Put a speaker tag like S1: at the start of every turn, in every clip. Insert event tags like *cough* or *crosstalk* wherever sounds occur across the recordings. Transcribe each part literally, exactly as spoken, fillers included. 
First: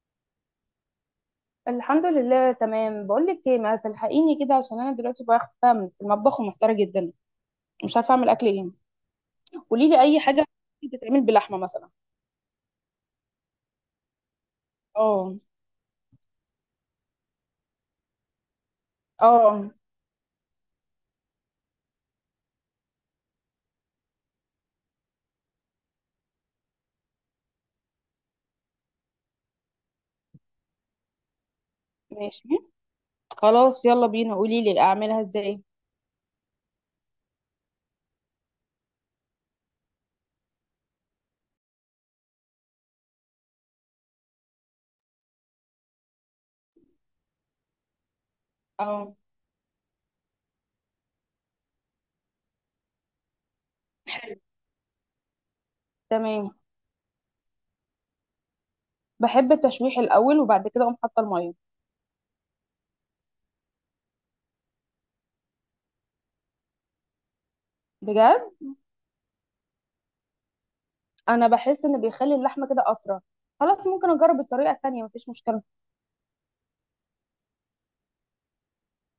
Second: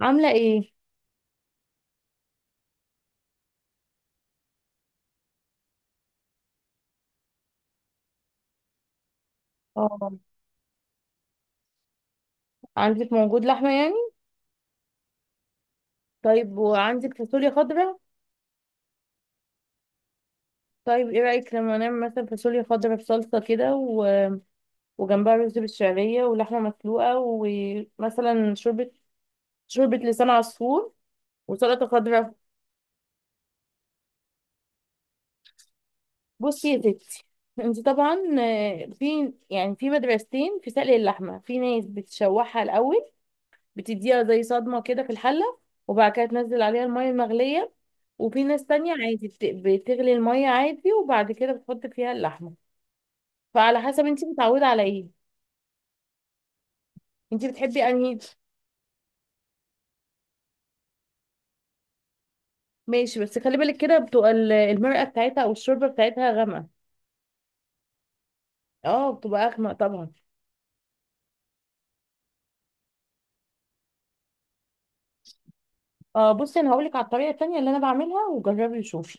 S1: عاملة ايه؟
S2: الحمد لله، تمام. بقول لك ايه، ما تلحقيني كده عشان انا دلوقتي واقفه في المطبخ ومحتاره جدا. مش عارفه اعمل اكل ايه. قولي لي
S1: اه
S2: اي حاجه بتتعمل بلحمه مثلا؟
S1: عندك موجود لحمة يعني؟
S2: اه.
S1: طيب، وعندك فاصوليا خضراء؟
S2: اه.
S1: طيب، ايه رأيك لما نعمل مثلا فاصوليا خضراء بصلصة كده و... وجنبها رز بالشعرية ولحمة مسلوقة، ومثلا شوربة، شوربة لسان عصفور، وسلطة خضراء.
S2: ماشي. خلاص، يلا بينا، قولي لي اعملها ازاي.
S1: بصي يا ستي، انت طبعا آه، في يعني في مدرستين في سلق اللحمة. في ناس بتشوحها الأول، بتديها زي صدمة كده في الحلة، وبعد كده تنزل عليها المية المغلية. وفي ناس تانية
S2: اه.
S1: عادي بت- بتغلي المية عادي وبعد كده بتحط فيها اللحمة. فعلى حسب انت
S2: حلو.
S1: متعودة على ايه.
S2: تمام.
S1: انت بتحبي انهي؟
S2: بحب التشويح الاول وبعد كده اقوم حاطه الميه.
S1: ماشي، بس خلي بالك كده بتبقى ال- المرقة بتاعتها او الشوربة بتاعتها غامقة.
S2: بجد.
S1: اه، بتبقى اغمق طبعا.
S2: انا بحس ان بيخلي اللحمه كده اطرى. خلاص، ممكن اجرب الطريقه التانية، مفيش مشكله.
S1: اه بصي، انا هقولك على الطريقة التانية اللي انا بعملها، وجربي وشوفي.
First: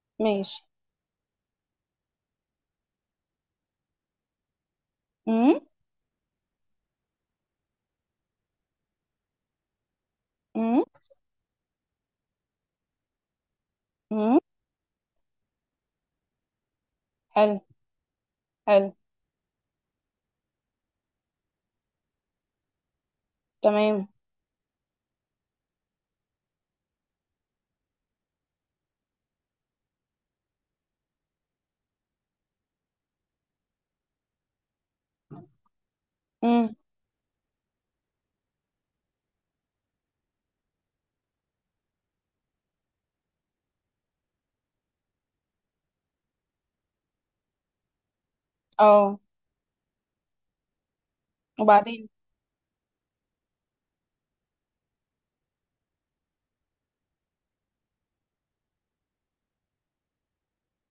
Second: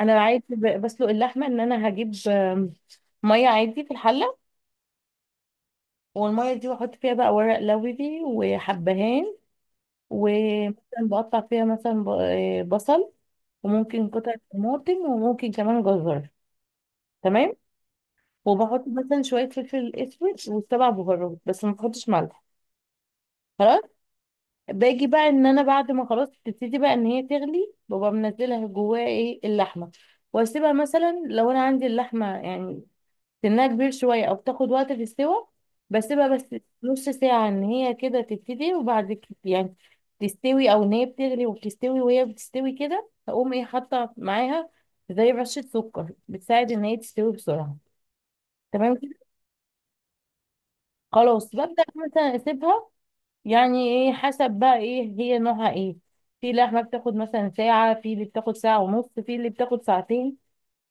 S1: انا عادي
S2: ماشي.
S1: ب- بسلق اللحمة ان انا هجيب آم، مية عادي في الحلة.
S2: امم.
S1: والمية دي بحط فيها بقى ورق لوري وحبهان،
S2: امم.
S1: ومثلا بقطع فيها مثلا ب- آه، بصل، وممكن قطع
S2: امم.
S1: طماطم، وممكن كمان جزر.
S2: حلو.
S1: تمام. وبحط
S2: حلو.
S1: مثلا شوية فلفل اسود وسبع بهارات، بس ما بحطش ملح.
S2: تمام.
S1: باجي بقى ان انا بعد ما خلاص تبتدي بقى ان هي تغلي، ببقى منزلها جواها ايه اللحمة. واسيبها مثلا لو انا عندي اللحمة يعني سنها كبير شوية أو بتاخد وقت في السوا، بسيبها بس
S2: امم.
S1: نص ساعة إن هي كده تبتدي، وبعد كده يعني تستوي أو إن هي بتغلي وبتستوي. وهي بتستوي كده هقوم إيه حاطة معاها زي رشة سكر بتساعد إن هي تستوي بسرعة. تمام
S2: اه.
S1: كده. خلاص ببدأ
S2: وبعدين.
S1: مثلا أسيبها، يعني إيه حسب بقى إيه هي نوعها إيه. في لحمة بتاخد مثلا ساعة، في اللي بتاخد ساعة ونص، في اللي بتاخد ساعتين،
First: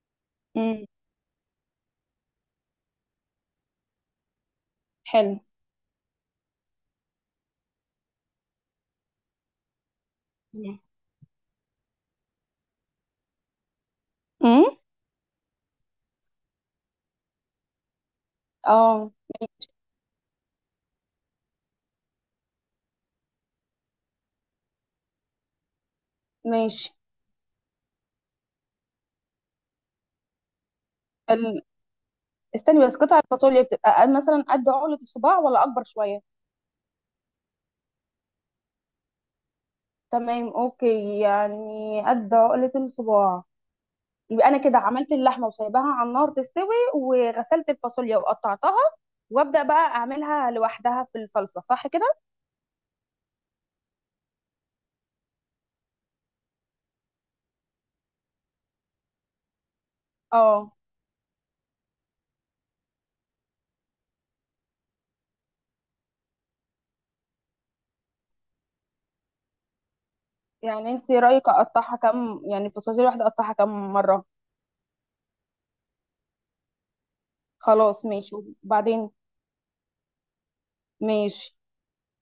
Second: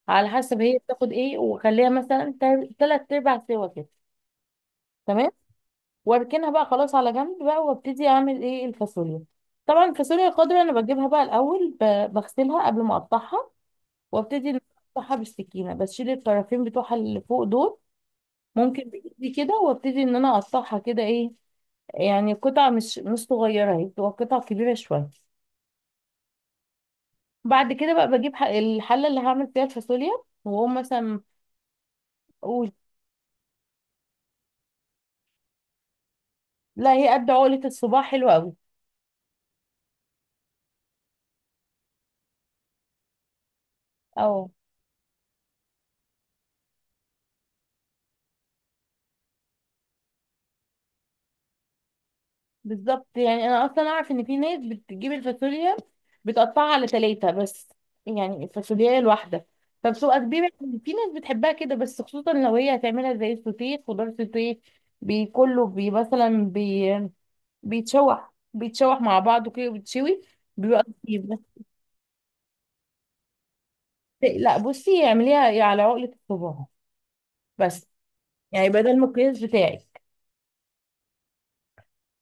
S1: على حسب هي
S2: امم.
S1: بتاخد إيه. وخليها مثلا تل- تلات أرباع سوا كده. تمام.
S2: حلو.
S1: واركنها بقى خلاص على جنب بقى، وابتدي اعمل ايه الفاصوليا. طبعا الفاصوليا الخضراء
S2: مم.
S1: انا بجيبها بقى الاول ب- بغسلها قبل ما اقطعها، وابتدي ان أنا
S2: امم.
S1: اقطعها بالسكينه، بشيل الطرفين بتوعها اللي فوق دول، ممكن
S2: اه.
S1: بايدي كده. وابتدي ان انا اقطعها كده ايه، يعني قطع مش مش صغيره، هي بتبقى قطع كبيره شويه.
S2: ماشي.
S1: بعد كده بقى بجيب ح- الحله اللي هعمل فيها الفاصوليا، واقوم مثلا
S2: ال...
S1: اقول.
S2: استني بس، قطع الفاصوليا بتبقى قد- مثلا قد عقلة الصباع ولا اكبر شوية؟
S1: لا، هي قد عقله الصباع، حلوه قوي.
S2: تمام، اوكي، يعني قد عقلة الصباع. يبقى
S1: اه.
S2: انا كده عملت اللحمة وسايباها على النار تستوي، وغسلت الفاصوليا وقطعتها، وابدا بقى اعملها لوحدها في الصلصة، صح كده؟
S1: بالظبط، يعني انا اصلا اعرف ان في ناس بتجيب الفاصوليا بتقطعها على ثلاثة بس، يعني الفاصوليا الواحده فبتبقى كبيره.
S2: اه.
S1: في ناس بتحبها كده، بس خصوصا لو هي هتعملها زي السوتيه، خضار سوتيه، بي- كله بي مثلا بي بيتشوح بيتشوح مع بعضه كده بيتشوي، بيبقى
S2: يعني انت
S1: كتير
S2: رايك
S1: بس.
S2: اقطعها كم؟ يعني الفاصوليا الواحدة اقطعها كم مرة؟
S1: لا بصي، اعمليها على عقلة الصباع بس،
S2: خلاص ماشي.
S1: يعني بدل ما
S2: وبعدين.
S1: القياس بتاعي.
S2: ماشي.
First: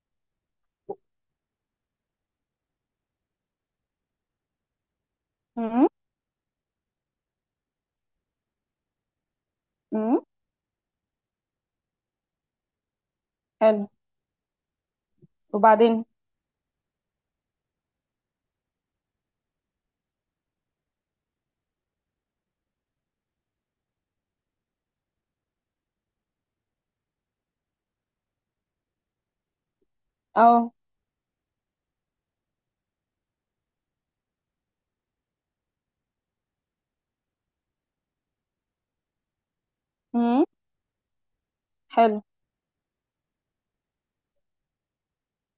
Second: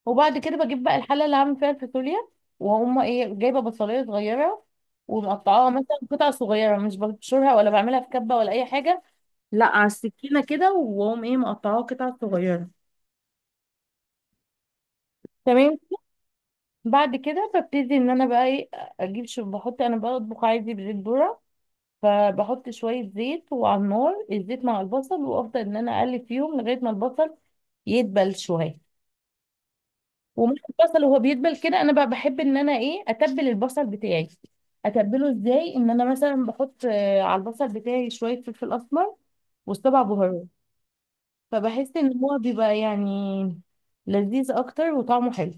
S1: وبعد كده بجيب بقى الحله اللي هعمل فيها الفاصوليا، وهم ايه، جايبه بصلايه صغيره ومقطعاها
S2: امم.
S1: مثلا قطع صغيره، مش ببشرها ولا بعملها في كبه ولا اي حاجه، لا على
S2: امم.
S1: السكينه كده. واقوم ايه، مقطعاها قطع صغيره.
S2: حلو.
S1: تمام.
S2: وبعدين.
S1: بعد كده ببتدي ان انا بقى ايه، اجيب شو، بحط انا بطبخ عادي بزيت ذره، فبحط شويه زيت وعلى النار الزيت مع البصل، وافضل ان انا اقلب فيهم لغايه ما البصل يدبل شويه. ومع
S2: اه.
S1: البصل وهو بيدبل كده، انا بقى بحب ان انا ايه اتبل البصل بتاعي. اتبله ازاي؟ ان انا مثلا بحط آه، على البصل بتاعي شويه فلفل اسمر وسبع بهارات،
S2: امم.
S1: فبحس ان
S2: حلو.
S1: هو بيبقى يعني لذيذ اكتر وطعمه حلو.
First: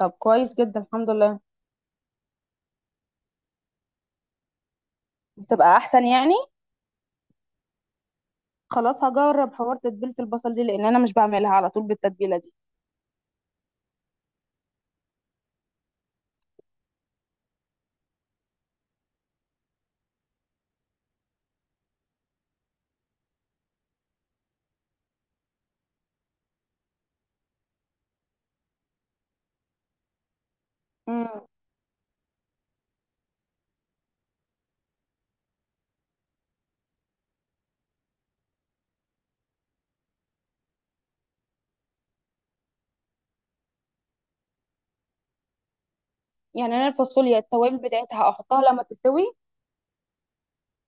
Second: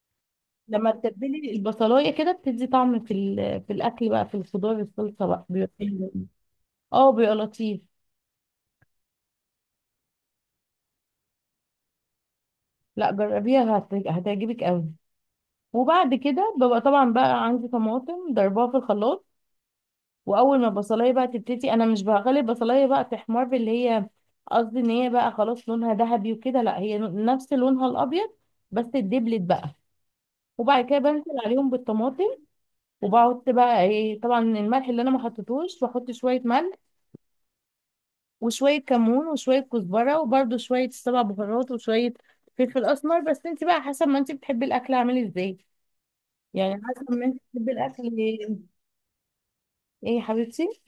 S2: طب كويس جدا،
S1: لما
S2: الحمد لله.
S1: تتبلي البصلايه كده بتدي طعم في ال- في الاكل بقى، في الخضار، الصلصه بقى بيبقى
S2: بتبقى احسن
S1: حلو.
S2: يعني.
S1: *laughs* اه، بيبقى لطيف.
S2: خلاص، هجرب حوار تتبيله البصل دي لان انا مش بعملها على طول بالتتبيله دي.
S1: لا جربيها هت- هتعجبك قوي. وبعد كده ببقى طبعا بقى عندي طماطم ضربها في الخلاط. واول ما البصلايه بقى تبتدي، انا مش بغلي البصلايه بقى تحمر اللي هي، قصدي ان هي بقى خلاص لونها ذهبي وكده، لا، هي نفس لونها الابيض بس اتدبلت بقى. وبعد كده بنزل
S2: امم.
S1: عليهم بالطماطم، وبحط بقى ايه، طبعا الملح اللي انا ما حطيتوش، بحط شويه ملح وشويه كمون وشويه كزبره، وبرده شويه سبع بهارات، وشويه فلفل اسمر، بس انت بقى حسب ما انت بتحبي الاكل عامل ازاي،
S2: يعني
S1: يعني
S2: انا
S1: حسب ما انت
S2: الفاصوليا
S1: بتحبي
S2: التوابل
S1: الاكل
S2: بتاعتها
S1: ايه.
S2: احطها لما تستوي؟
S1: إيه يا حبيبتي؟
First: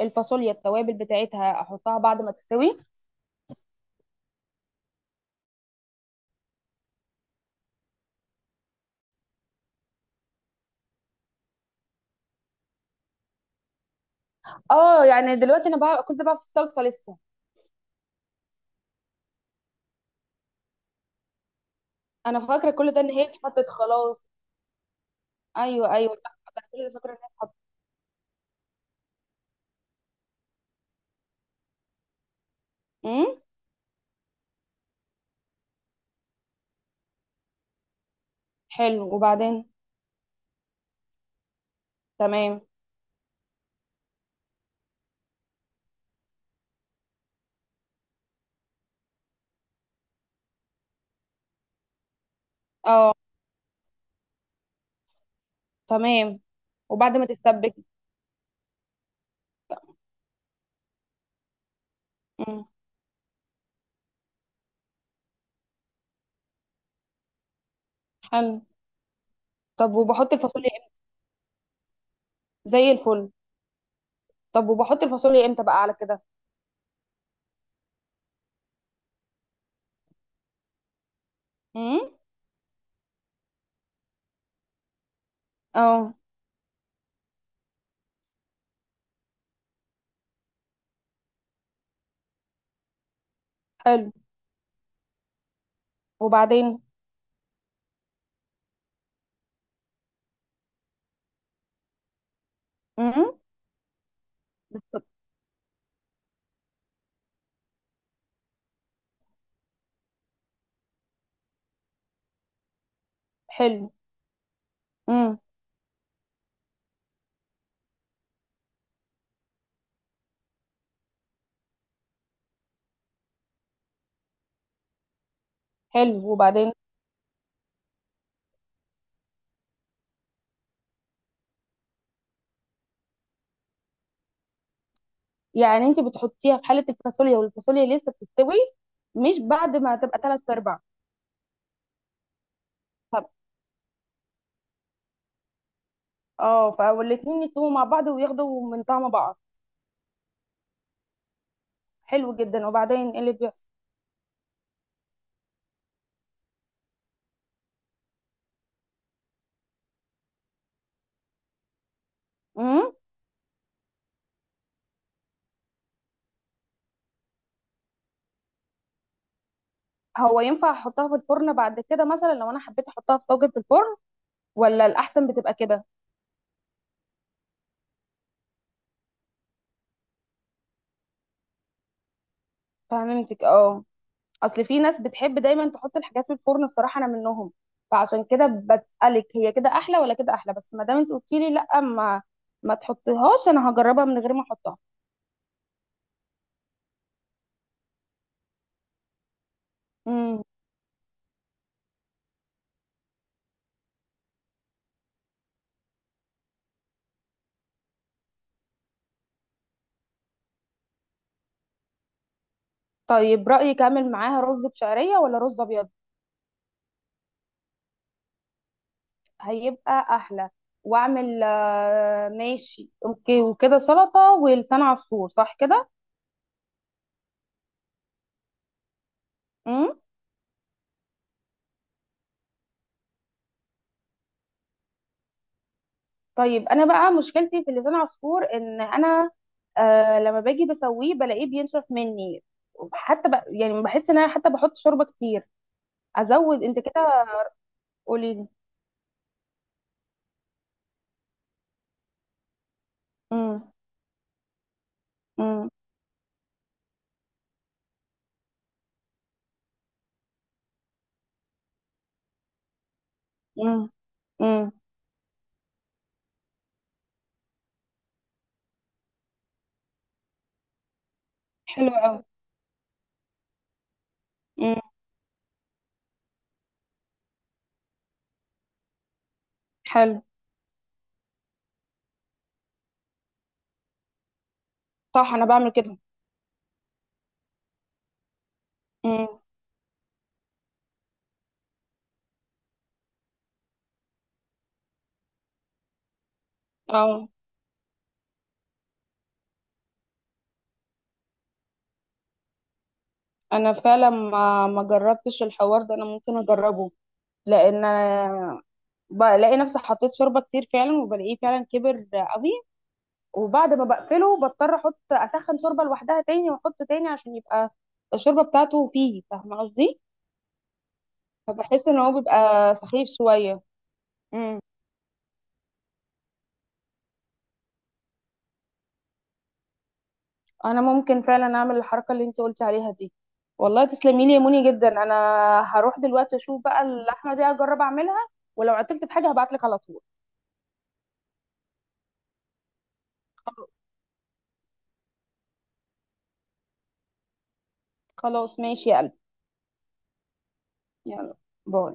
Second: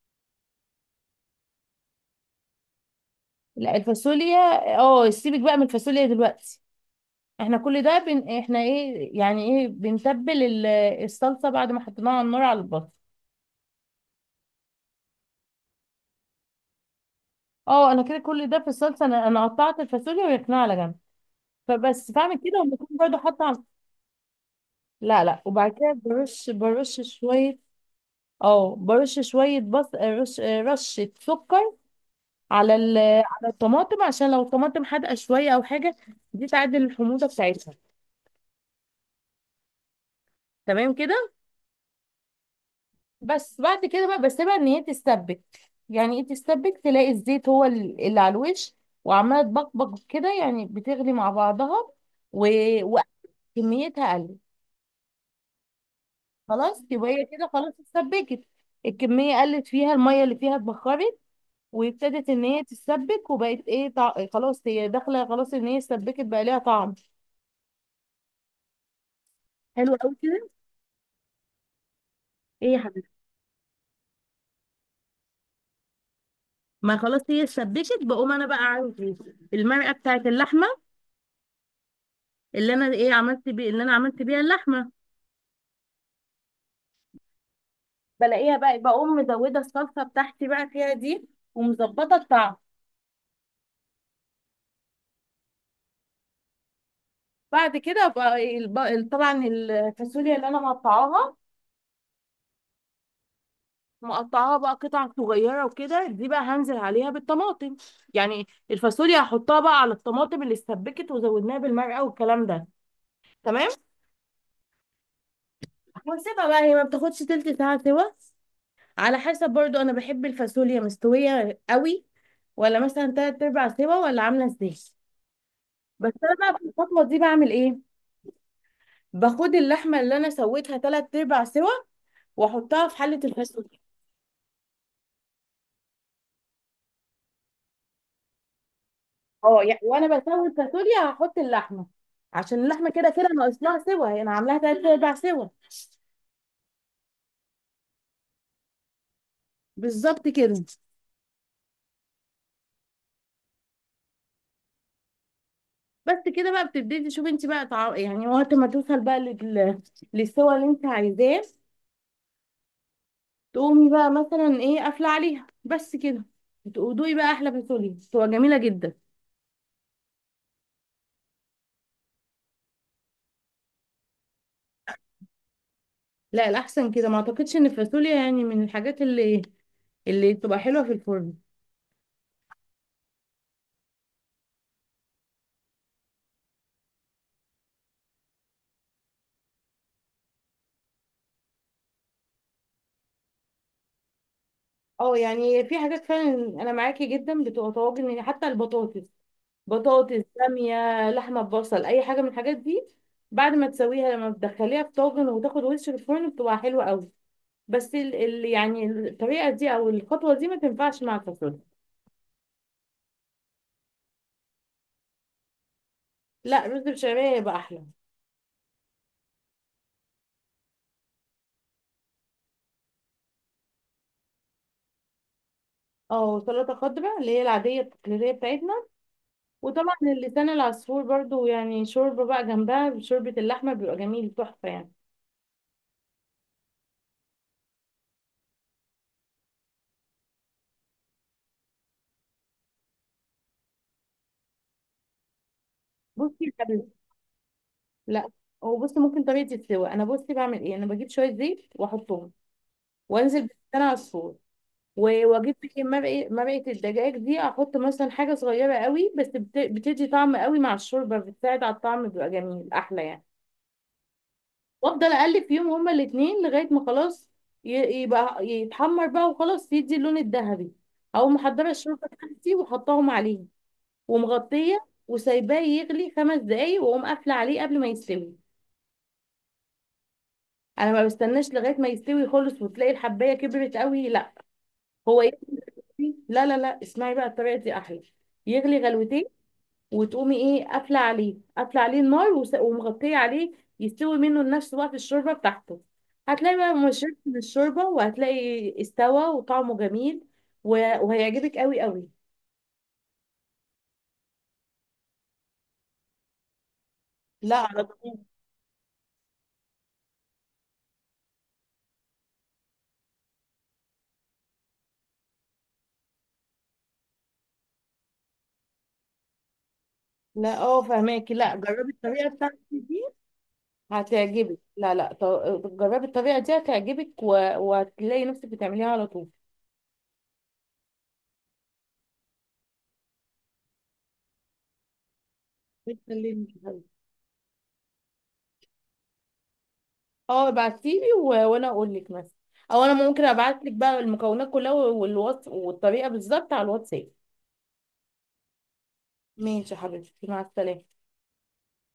S2: الفاصوليا التوابل بتاعتها احطها بعد ما تستوي؟
S1: لا الفاصوليا، اه سيبك بقى من الفاصوليا دلوقتي. احنا كل ده بن... احنا ايه، يعني ايه، بنتبل ال- الصلصه بعد ما حطيناها على النار على البصل.
S2: اه، يعني دلوقتي انا بقى كنت بقى في الصلصه لسه؟
S1: اه انا كده كل ده في الصلصه، انا انا قطعت الفاصوليا ويقنع على جنب. فبس بعمل
S2: انا
S1: كده
S2: فاكره كل
S1: وبكون
S2: ده ان
S1: برضه
S2: هي
S1: حاطه على...
S2: اتحطت خلاص.
S1: لا لا، وبعد كده
S2: ايوه، ايوه، لا.
S1: برش
S2: أنا كل ده
S1: برش
S2: فاكره ان هي اتحطت.
S1: شويه. اه، برش شويه بص، رش رشه سكر على ال...
S2: امم.
S1: على الطماطم، عشان لو الطماطم حادقه شويه او حاجه، دي تعدل الحموضه بتاعتها.
S2: حلو، وبعدين.
S1: تمام كده.
S2: تمام.
S1: بس بعد كده بقى بسيبها ان هي تستبك. يعني ايه تستبك؟ تلاقي الزيت هو ال- اللي على الوش وعماله تبقبق كده، يعني بتغلي مع بعضها و...
S2: اه.
S1: وكميتها قلت.
S2: تمام.
S1: خلاص، يبقى
S2: وبعد
S1: هي
S2: ما
S1: كده خلاص
S2: تتسبك؟
S1: اتسبكت. الكميه قلت، فيها الميه اللي فيها اتبخرت، وابتدت ان هي
S2: امم.
S1: تتسبك، وبقت ايه طع... خلاص هي داخله، خلاص ان هي اتسبكت بقى ليها طعم.
S2: حلو.
S1: حلو
S2: طب
S1: قوي
S2: وبحط
S1: كده.
S2: الفاصوليا؟
S1: ايه يا
S2: زي
S1: حبيبتي؟
S2: الفل. طب وبحط الفاصوليا امتى بقى على كده؟
S1: ما خلاص هي اتسبكت، بقوم انا بقى عندي المرقه بتاعت اللحمه
S2: امم.
S1: اللي انا ايه عملت بيه، اللي انا عملت بيها اللحمه،
S2: اه.
S1: بلاقيها بقى، بقوم مزوده الصلصه بتاعتي بقى فيها دي، ومظبطه الطعم.
S2: حلو، وبعدين.
S1: بعد كده بقى الب- ال- طبعا الفاصوليا اللي انا مقطعاها
S2: امم.
S1: مقطعاها بقى قطع صغيره وكده دي، بقى هنزل عليها بالطماطم. يعني الفاصوليا هحطها بقى على الطماطم اللي اتسبكت، وزودناها بالمرقه والكلام ده. تمام.
S2: حلو. امم.
S1: واسيبها بقى هي ما بتاخدش تلت ساعه سوا، على حسب برضو، انا بحب الفاصوليا مستويه قوي، ولا مثلا تلات ارباع سوا، ولا عامله ازاي. بس
S2: حلو،
S1: انا بقى في
S2: وبعدين.
S1: الخطوه دي بعمل ايه؟ باخد اللحمه اللي انا سويتها تلات ارباع سوا، واحطها في حله الفاصوليا.
S2: يعني انت بتحطيها في حاله الفاصوليا والفاصوليا لسه بتستوي، مش
S1: اه،
S2: بعد
S1: يعني
S2: ما
S1: وانا
S2: تبقى ثلاث
S1: بسوي
S2: ارباع؟
S1: الفاصوليا هحط اللحمه، عشان اللحمه كده كده
S2: طب.
S1: ناقص لها سوا. انا يعني انا عاملاها تلات ارباع سوا.
S2: اه، فالاتنين يستووا مع بعض وياخدوا من طعم بعض.
S1: بالظبط كده.
S2: حلو جدا، وبعدين ايه اللي بيحصل؟
S1: بس كده بقى بتبتدي تشوفي انت بقى طع... يعني وقت ما توصل بقى لل... للسوا اللي انت عايزاه،
S2: امم.
S1: تقومي بقى مثلا ايه قافله عليها، بس كده. وتقضي بقى احلى فاصوليا، بتبقى جميله جدا.
S2: هو ينفع احطها في الفرن بعد كده مثلا لو انا حبيت احطها في طاجن في الفرن، ولا الاحسن بتبقى كده؟
S1: لا الاحسن كده، ما اعتقدش ان الفاصوليا يعني من الحاجات اللي اللي بتبقى حلوه في الفرن.
S2: فهمتك، اه. اصل في ناس بتحب دايما تحط الحاجات في الفرن، الصراحه انا منهم، فعشان كده بسألك هي كده احلى ولا كده احلى. بس ما دام انت قلتي لي لا، ما ما تحطيهاش، انا هجربها من غير ما احطها.
S1: اه يعني في حاجات فعلا انا معاكي جدا بتبقى طواجن، يعني حتى البطاطس، بطاطس،
S2: امم.
S1: باميه، لحمه ببصل، اي حاجه من الحاجات دي بعد ما تسويها لما بتدخليها في طاجن وتاخد وش في الفرن بتبقى حلوه قوي. بس ال ال يعني الطريقه دي او الخطوه دي ما تنفعش مع الفاصوليا.
S2: طيب، رأيك اعمل معاها رز بشعرية ولا رز ابيض؟
S1: لا، رز بشعريه يبقى احلى.
S2: هيبقى احلى. واعمل آه، ماشي، اوكي، وكده سلطة ولسان عصفور، صح كده؟
S1: اه، سلطه خضراء اللي هي العاديه التقليديه بتاعتنا، وطبعا اللسان العصفور برضو، يعني شوربه بقى جنبها، شوربه اللحمه، بيبقى جميل تحفه يعني.
S2: طيب انا بقى مشكلتي في اللسان عصفور ان انا، آه لما باجي بسويه بلاقيه بينشف مني. حتى ب... يعني بحس ان انا حتى بحط شوربه كتير.
S1: بصي.
S2: ازود انت كده؟
S1: لا،
S2: قولي لي.
S1: هو بصي، ممكن طريقه السوا، انا بصي بعمل ايه، انا بجيب شويه زيت واحطهم وانزل
S2: امم.
S1: بالسمنه على الفرن، و- واجيب
S2: امم.
S1: بقى إيه مرقه مرقه الدجاج دي، احط مثلا حاجه صغيره قوي بس بت- بتدي طعم قوي مع الشوربه، بتساعد على الطعم بيبقى جميل احلى يعني.
S2: امم. امم.
S1: وافضل اقلب فيهم هما الاثنين لغايه ما خلاص ي- يبقى يتحمر بقى وخلاص يدي اللون الذهبي. او محضره
S2: حلو
S1: الشوربه
S2: قوي.
S1: بتاعتي وحطاهم عليه،
S2: امم.
S1: ومغطيه، وسايباه يغلي خمس دقايق، واقوم قافله عليه قبل ما يستوي.
S2: حلو.
S1: انا ما بستناش لغايه ما يستوي خالص وتلاقي الحبايه كبرت قوي. لا، هو
S2: صح، انا بعمل كده.
S1: يغلي. لا لا لا، اسمعي بقى الطريقه دي احلى، يغلي غلوتين
S2: امم.
S1: وتقومي ايه قافله عليه قافله عليه النار، وس- ومغطيه عليه، يستوي منه لنفس وقت الشوربه بتاعته. هتلاقي بقى مشرب
S2: اه.
S1: من الشوربه، وهتلاقي استوى وطعمه جميل، و- وهيعجبك قوي قوي.
S2: انا فعلا ما ما جربتش الحوار ده، انا ممكن اجربه.
S1: لا على
S2: لان
S1: طول.
S2: انا بلاقي نفسي حطيت شوربه كتير فعلا، وبلاقيه فعلا كبر قوي. وبعد ما بقفله بضطر احط، اسخن شوربه لوحدها تاني واحط تاني عشان يبقى الشوربه بتاعته فيه، فاهمه قصدي؟
S1: لا اه فهماكي، لا
S2: فبحس
S1: جربي
S2: ان هو
S1: الطريقه بتاعتي
S2: بيبقى
S1: دي
S2: سخيف شويه.
S1: هتعجبك.
S2: امم.
S1: لا لا ط- جربي الطريقه دي هتعجبك و- وهتلاقي نفسك بتعمليها على طول.
S2: انا ممكن فعلا اعمل الحركه اللي انت قلتي عليها دي. والله تسلمي لي يا موني جدا. انا هروح دلوقتي
S1: بتكلمني يا
S2: اشوف بقى
S1: حبيبتي.
S2: اللحمه دي، اجرب اعملها. ولو عطلت في حاجه هبعت لك على طول.
S1: اه ابعتيلي و... وانا اقول لك مثلا، او انا ممكن ابعت لك بقى المكونات كلها والوصف والطريقه بالظبط على الواتساب.
S2: خلاص ماشي يا قلبي.
S1: ماشي يا حبيبتي، مع السلامه.
S2: يلا. باي.